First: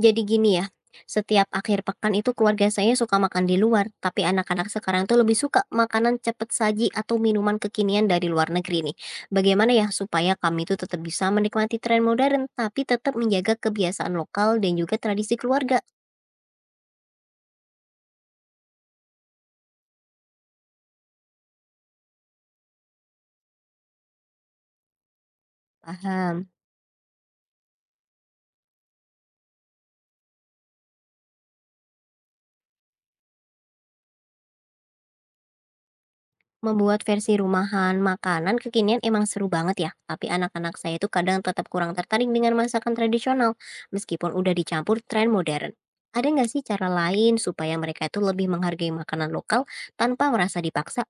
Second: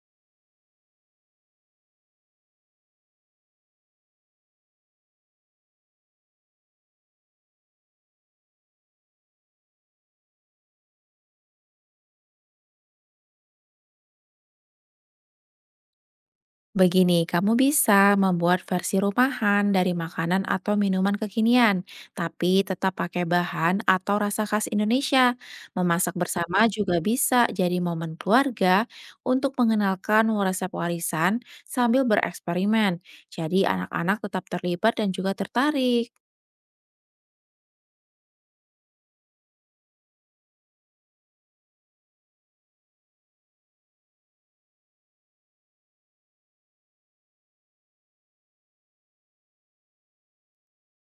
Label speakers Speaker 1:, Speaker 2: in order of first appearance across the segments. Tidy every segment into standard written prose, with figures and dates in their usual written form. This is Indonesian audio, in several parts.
Speaker 1: Jadi gini ya, setiap akhir pekan itu keluarga saya suka makan di luar, tapi anak-anak sekarang tuh lebih suka makanan cepat saji atau minuman kekinian dari luar negeri nih. Bagaimana ya supaya kami itu tetap bisa menikmati tren modern, tapi tetap menjaga kebiasaan lokal dan juga tradisi keluarga?
Speaker 2: Begini, kamu bisa membuat versi rumahan dari makanan atau minuman kekinian, tapi tetap pakai bahan atau rasa khas Indonesia. Memasak
Speaker 1: Paham.
Speaker 2: bersama juga bisa jadi momen keluarga untuk mengenalkan resep warisan sambil bereksperimen. Jadi anak-anak tetap terlibat dan juga tertarik.
Speaker 1: Membuat versi rumahan makanan kekinian emang seru banget ya, tapi anak-anak saya itu kadang tetap kurang tertarik dengan masakan tradisional, meskipun udah dicampur tren modern. Ada nggak sih cara lain supaya mereka itu lebih menghargai makanan lokal tanpa merasa dipaksa?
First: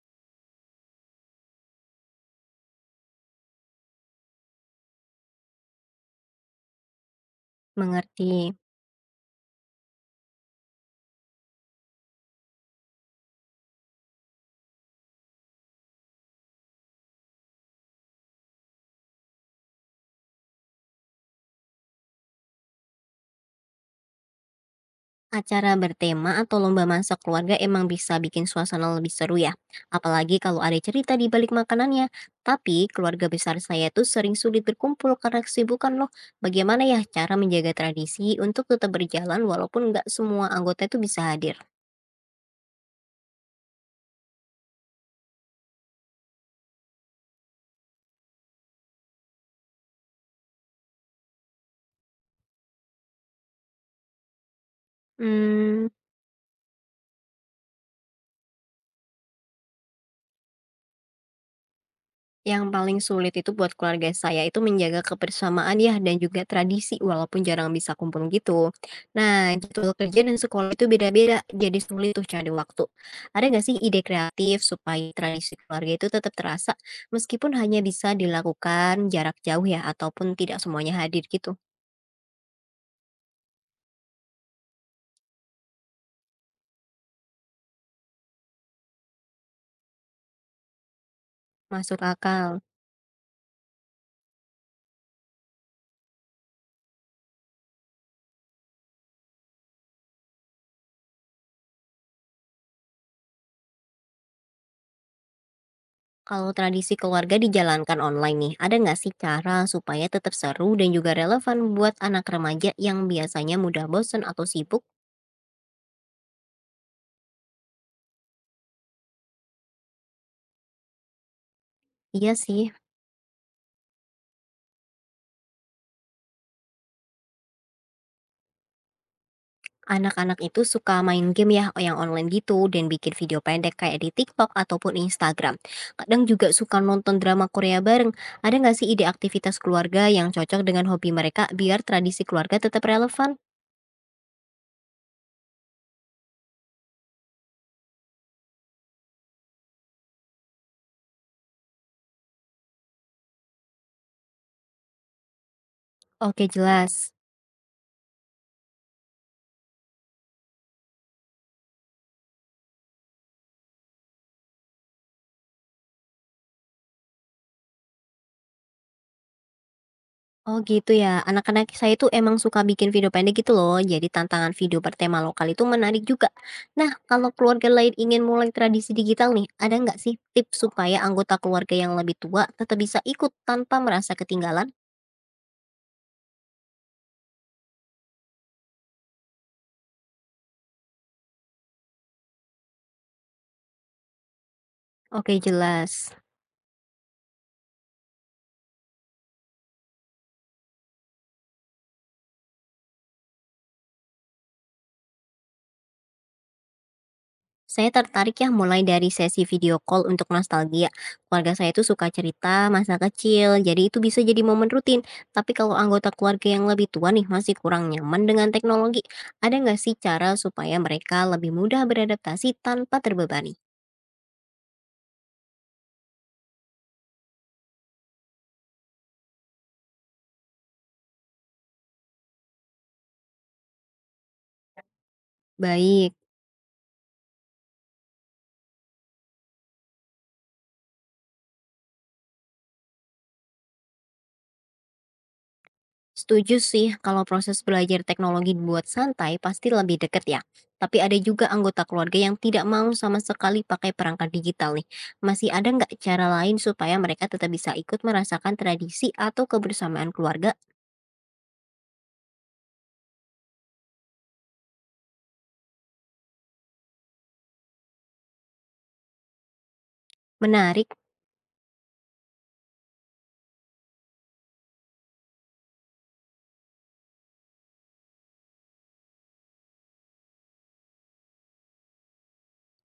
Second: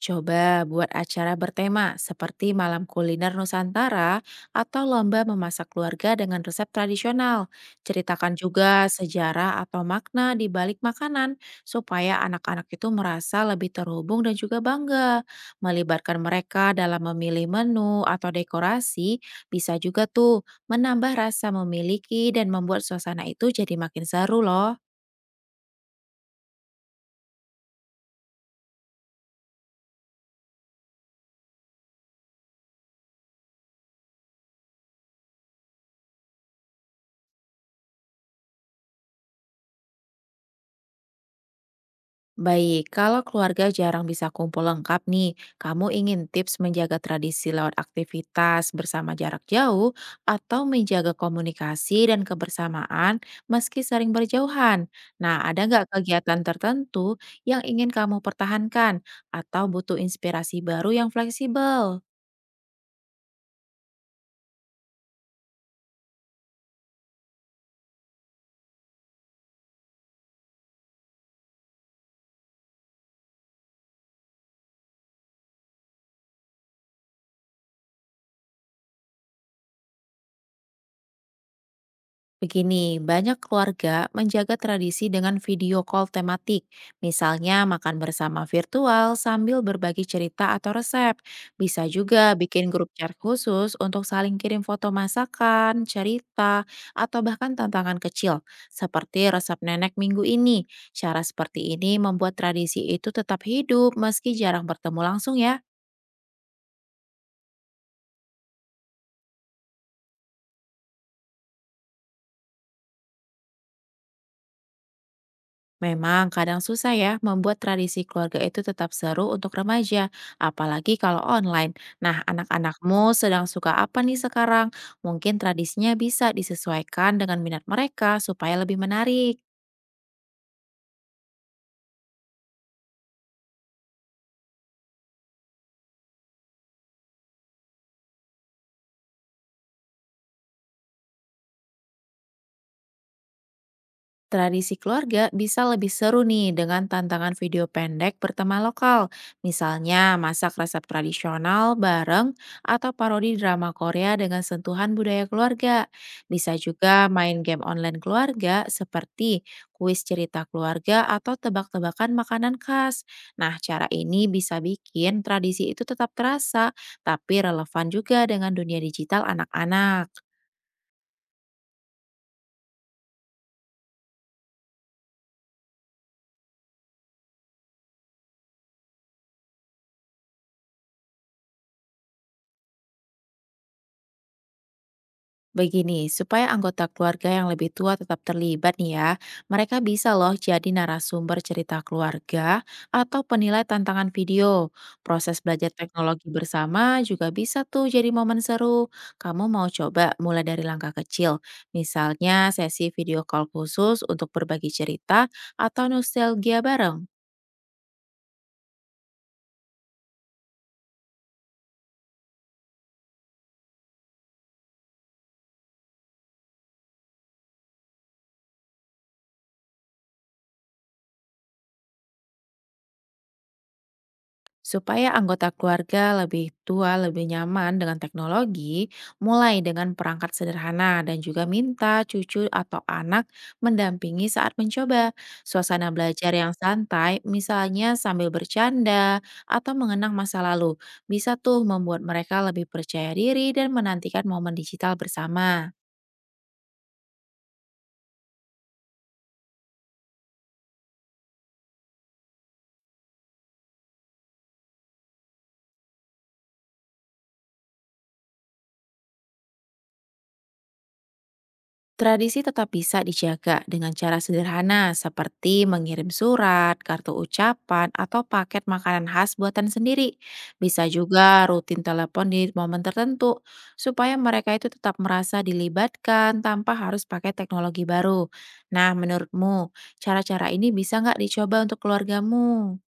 Speaker 2: Coba buat acara bertema seperti malam kuliner Nusantara atau lomba memasak keluarga dengan resep tradisional. Ceritakan
Speaker 1: Mengerti.
Speaker 2: juga sejarah atau makna di balik makanan supaya anak-anak itu merasa lebih terhubung dan juga bangga. Melibatkan mereka dalam memilih menu atau dekorasi bisa juga tuh menambah rasa memiliki dan membuat suasana itu jadi makin seru loh.
Speaker 1: Acara bertema atau lomba masak keluarga emang bisa bikin suasana lebih seru ya, apalagi kalau ada cerita di balik makanannya. Tapi keluarga besar saya tuh sering sulit berkumpul karena kesibukan loh. Bagaimana ya cara menjaga tradisi untuk tetap berjalan walaupun nggak semua anggota itu bisa hadir?
Speaker 2: Baik, kalau keluarga jarang bisa kumpul lengkap nih, kamu ingin tips menjaga tradisi lewat aktivitas bersama jarak jauh atau menjaga komunikasi dan kebersamaan meski sering berjauhan? Nah, ada
Speaker 1: Hmm.
Speaker 2: nggak kegiatan tertentu yang ingin kamu pertahankan atau butuh inspirasi baru yang fleksibel?
Speaker 1: Yang paling sulit itu buat keluarga saya itu menjaga kebersamaan ya dan juga tradisi walaupun jarang bisa kumpul gitu. Nah, jadwal kerja dan sekolah itu beda-beda, jadi sulit tuh cari waktu. Ada nggak sih ide kreatif supaya tradisi keluarga itu tetap terasa meskipun hanya bisa dilakukan jarak jauh ya ataupun tidak semuanya hadir gitu?
Speaker 2: Begini, banyak keluarga menjaga tradisi dengan video call tematik. Misalnya makan bersama virtual sambil berbagi cerita atau resep. Bisa
Speaker 1: Masuk
Speaker 2: juga
Speaker 1: akal.
Speaker 2: bikin grup chat khusus untuk saling kirim foto masakan, cerita, atau bahkan tantangan kecil. Seperti resep nenek minggu ini. Cara seperti ini membuat tradisi itu tetap hidup meski jarang bertemu langsung ya.
Speaker 1: Kalau tradisi keluarga dijalankan online nih, ada nggak sih cara supaya tetap seru dan juga relevan buat anak remaja yang biasanya mudah bosen atau sibuk?
Speaker 2: Memang kadang susah ya membuat tradisi keluarga itu tetap seru untuk remaja, apalagi kalau online. Nah,
Speaker 1: Iya sih.
Speaker 2: anak-anakmu sedang suka apa nih sekarang? Mungkin tradisinya bisa disesuaikan dengan minat mereka supaya lebih menarik.
Speaker 1: Anak-anak itu suka main game ya yang online gitu dan bikin video pendek kayak di TikTok ataupun Instagram. Kadang juga suka nonton drama Korea bareng. Ada nggak sih ide aktivitas keluarga yang cocok dengan hobi mereka biar tradisi keluarga tetap relevan?
Speaker 2: Tradisi keluarga bisa lebih seru nih dengan tantangan video pendek bertema lokal. Misalnya masak resep tradisional bareng atau parodi drama Korea dengan sentuhan budaya keluarga.
Speaker 1: Oke,
Speaker 2: Bisa juga
Speaker 1: jelas.
Speaker 2: main game online keluarga seperti kuis cerita keluarga atau tebak-tebakan makanan khas. Nah, cara ini bisa bikin tradisi itu tetap terasa tapi relevan juga dengan dunia digital anak-anak.
Speaker 1: Oh gitu ya, anak-anak saya tuh emang suka bikin video pendek gitu loh, jadi tantangan video bertema lokal itu menarik juga. Nah, kalau keluarga lain ingin mulai tradisi digital nih, ada nggak sih tips supaya anggota keluarga yang lebih tua tetap bisa ikut tanpa merasa ketinggalan?
Speaker 2: Begini, supaya anggota keluarga yang lebih tua tetap terlibat nih ya, mereka bisa loh jadi narasumber cerita keluarga atau penilai tantangan video.
Speaker 1: Oke,
Speaker 2: Proses belajar
Speaker 1: jelas.
Speaker 2: teknologi bersama juga bisa tuh jadi momen seru. Kamu mau coba mulai dari langkah kecil, misalnya sesi video call khusus untuk berbagi cerita atau nostalgia bareng.
Speaker 1: Saya tertarik ya mulai dari sesi video call untuk nostalgia. Keluarga saya itu suka cerita masa kecil, jadi itu bisa jadi momen rutin. Tapi kalau anggota keluarga yang lebih tua nih masih kurang nyaman dengan teknologi, ada nggak sih cara supaya mereka lebih mudah beradaptasi tanpa terbebani?
Speaker 2: Supaya anggota keluarga lebih tua, lebih nyaman dengan teknologi, mulai dengan perangkat sederhana dan juga minta cucu atau anak mendampingi saat mencoba. Suasana
Speaker 1: Baik.
Speaker 2: belajar yang santai, misalnya sambil bercanda atau mengenang masa lalu, bisa tuh membuat mereka lebih percaya diri dan menantikan momen digital bersama.
Speaker 1: Setuju sih kalau proses belajar teknologi dibuat santai pasti lebih deket ya. Tapi ada juga anggota keluarga yang tidak mau sama sekali pakai perangkat digital nih. Masih ada nggak cara lain supaya mereka tetap bisa ikut merasakan tradisi atau kebersamaan keluarga?
Speaker 2: Tradisi tetap bisa dijaga dengan cara sederhana seperti mengirim surat, kartu ucapan, atau paket makanan khas buatan sendiri. Bisa
Speaker 1: Menarik.
Speaker 2: juga rutin telepon di momen tertentu supaya mereka itu tetap merasa dilibatkan tanpa harus pakai teknologi baru. Nah, menurutmu cara-cara ini bisa nggak dicoba untuk keluargamu?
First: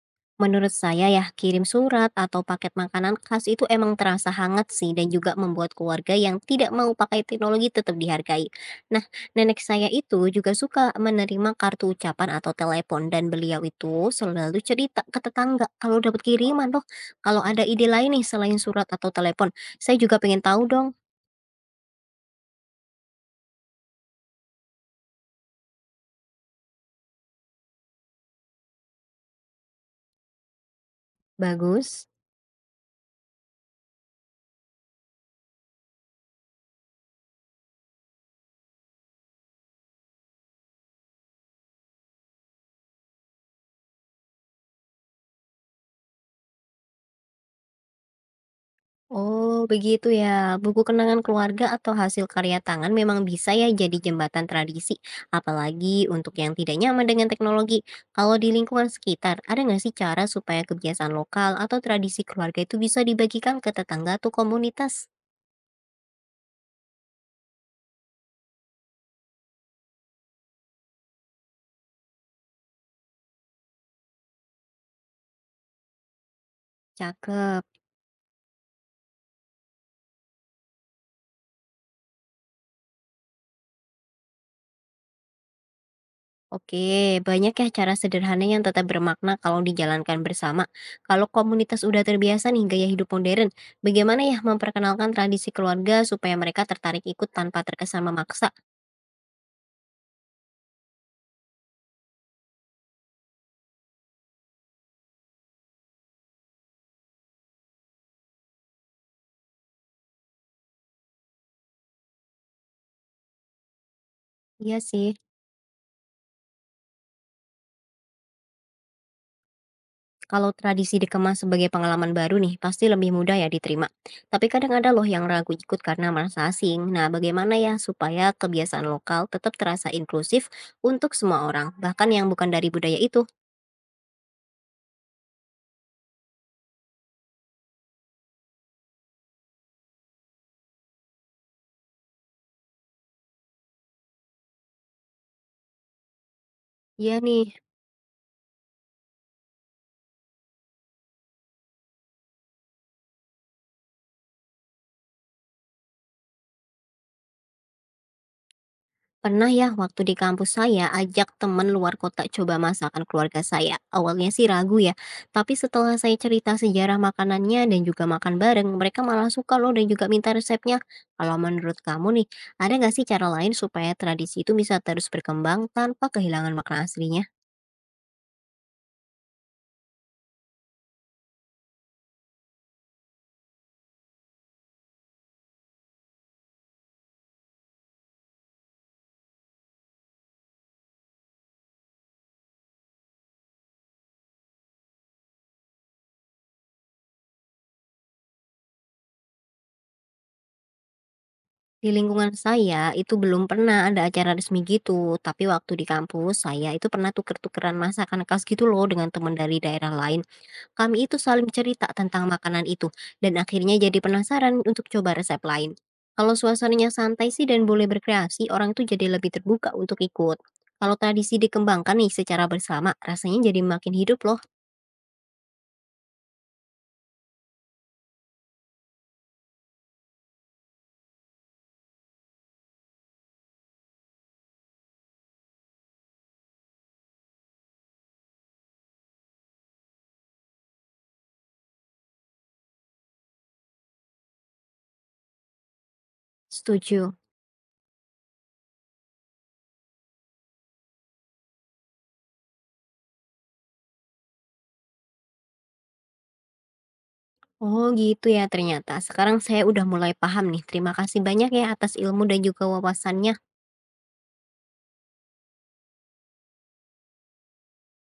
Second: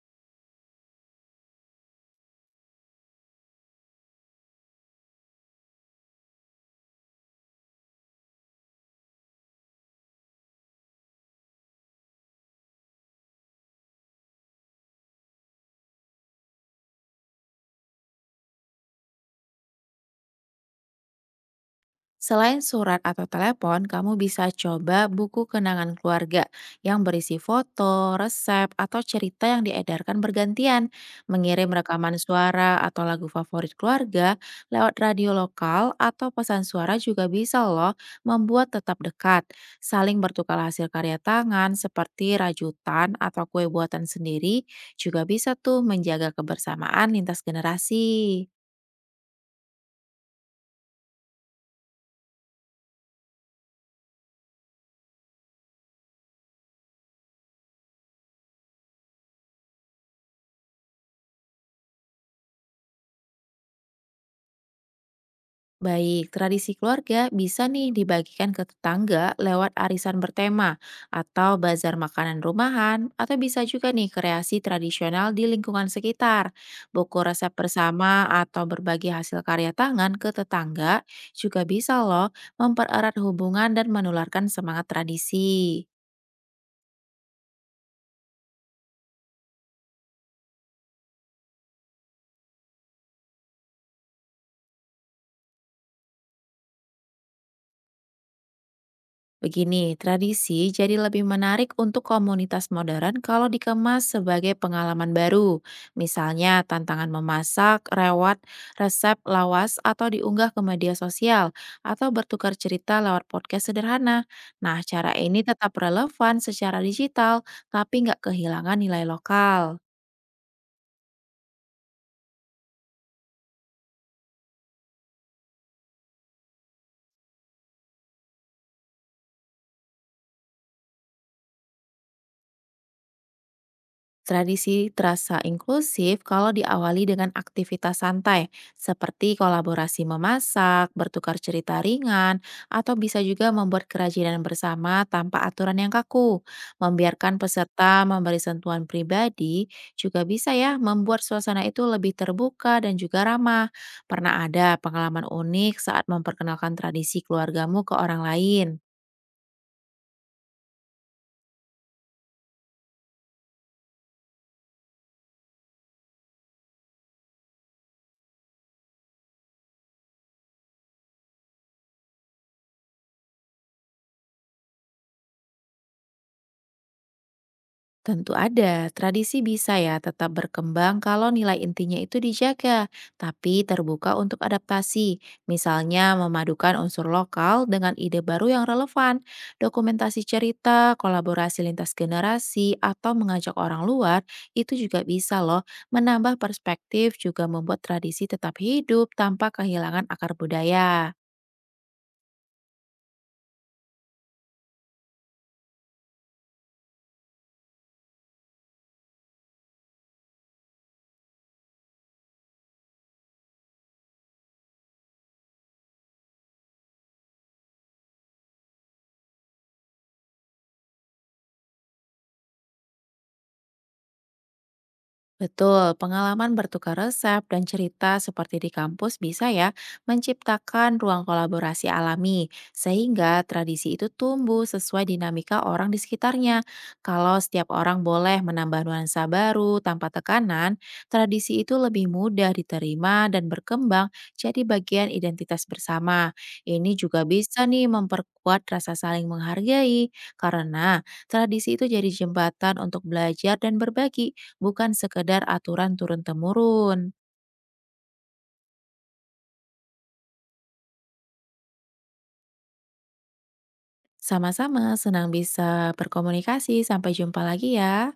Speaker 1: Menurut saya ya, kirim surat atau paket makanan khas itu emang terasa hangat sih dan juga membuat keluarga yang tidak mau pakai teknologi tetap dihargai. Nah, nenek saya itu juga suka menerima kartu ucapan atau telepon dan beliau itu selalu cerita ke tetangga kalau dapat kiriman loh. Kalau ada ide lain nih selain surat atau telepon, saya juga pengen tahu dong.
Speaker 2: Selain surat atau telepon, kamu bisa coba buku kenangan keluarga yang berisi foto, resep, atau cerita yang diedarkan bergantian. Mengirim
Speaker 1: Bagus.
Speaker 2: rekaman suara atau lagu favorit keluarga lewat radio lokal atau pesan suara juga bisa loh membuat tetap dekat. Saling bertukar hasil karya tangan seperti rajutan atau kue buatan sendiri juga bisa tuh menjaga kebersamaan lintas generasi.
Speaker 1: Oh, begitu ya. Buku kenangan keluarga atau hasil karya tangan memang bisa ya jadi jembatan tradisi, apalagi untuk yang tidak nyaman dengan teknologi. Kalau di lingkungan sekitar, ada nggak sih cara supaya kebiasaan lokal atau tradisi keluarga itu bisa dibagikan ke tetangga atau komunitas?
Speaker 2: Baik, tradisi keluarga bisa nih dibagikan ke tetangga lewat arisan bertema atau bazar makanan rumahan atau bisa juga nih kreasi tradisional di lingkungan sekitar. Buku resep
Speaker 1: Cakep.
Speaker 2: bersama atau berbagi hasil karya tangan ke tetangga juga bisa loh mempererat hubungan dan menularkan semangat tradisi.
Speaker 1: Oke, banyak ya cara sederhana yang tetap bermakna kalau dijalankan bersama. Kalau komunitas udah terbiasa nih gaya hidup modern, bagaimana ya memperkenalkan tradisi keluarga supaya mereka tertarik ikut tanpa terkesan memaksa?
Speaker 2: Begini, tradisi jadi lebih menarik untuk komunitas modern kalau dikemas sebagai pengalaman baru. Misalnya, tantangan memasak, lewat resep lawas, atau diunggah ke media sosial, atau bertukar cerita lewat podcast sederhana. Nah,
Speaker 1: Iya
Speaker 2: cara
Speaker 1: sih.
Speaker 2: ini tetap relevan secara digital, tapi nggak kehilangan nilai lokal.
Speaker 1: Kalau tradisi dikemas sebagai pengalaman baru nih, pasti lebih mudah ya diterima. Tapi kadang ada loh yang ragu ikut karena merasa asing. Nah, bagaimana ya supaya kebiasaan lokal tetap terasa inklusif untuk semua orang, bahkan yang bukan dari budaya itu?
Speaker 2: Tradisi terasa inklusif kalau diawali dengan aktivitas santai, seperti kolaborasi memasak, bertukar cerita ringan, atau bisa juga membuat kerajinan bersama tanpa aturan yang kaku.
Speaker 1: Iya
Speaker 2: Membiarkan
Speaker 1: nih.
Speaker 2: peserta memberi sentuhan pribadi juga bisa ya membuat suasana itu lebih terbuka dan juga ramah. Pernah ada pengalaman unik saat memperkenalkan tradisi keluargamu ke orang lain?
Speaker 1: Pernah ya waktu di kampus saya ajak teman luar kota coba masakan keluarga saya. Awalnya sih ragu ya, tapi setelah saya cerita sejarah makanannya dan juga makan bareng, mereka malah suka loh dan juga minta resepnya. Kalau menurut kamu nih, ada nggak sih cara lain supaya tradisi itu bisa terus berkembang tanpa kehilangan makna aslinya?
Speaker 2: Tentu ada, tradisi bisa ya tetap berkembang kalau nilai intinya itu dijaga, tapi terbuka untuk adaptasi. Misalnya memadukan unsur lokal dengan ide baru yang relevan, dokumentasi cerita, kolaborasi lintas generasi, atau mengajak orang luar, itu juga bisa loh menambah perspektif juga membuat tradisi tetap hidup tanpa kehilangan akar budaya.
Speaker 1: Di lingkungan saya itu belum pernah ada acara resmi gitu, tapi waktu di kampus saya itu pernah tuker-tukeran masakan khas gitu loh dengan teman dari daerah lain. Kami itu saling cerita tentang makanan itu dan akhirnya jadi penasaran untuk coba resep lain. Kalau suasananya santai sih dan boleh berkreasi, orang itu jadi lebih terbuka untuk ikut. Kalau tradisi dikembangkan nih secara bersama, rasanya jadi makin hidup loh.
Speaker 2: Betul, pengalaman bertukar resep dan cerita seperti di kampus bisa ya menciptakan ruang kolaborasi alami, sehingga tradisi itu tumbuh sesuai dinamika orang di sekitarnya. Kalau setiap orang boleh menambah nuansa baru tanpa tekanan, tradisi itu lebih mudah diterima dan berkembang jadi bagian identitas bersama. Ini
Speaker 1: Setuju.
Speaker 2: juga bisa nih memperkuat rasa saling menghargai, karena tradisi itu jadi jembatan untuk belajar dan berbagi bukan sekedar aturan turun-temurun.
Speaker 1: Oh gitu ya ternyata. Sekarang saya udah mulai paham nih. Terima kasih banyak ya atas ilmu dan juga wawasannya.
Speaker 2: Sama-sama, senang bisa berkomunikasi. Sampai jumpa lagi ya.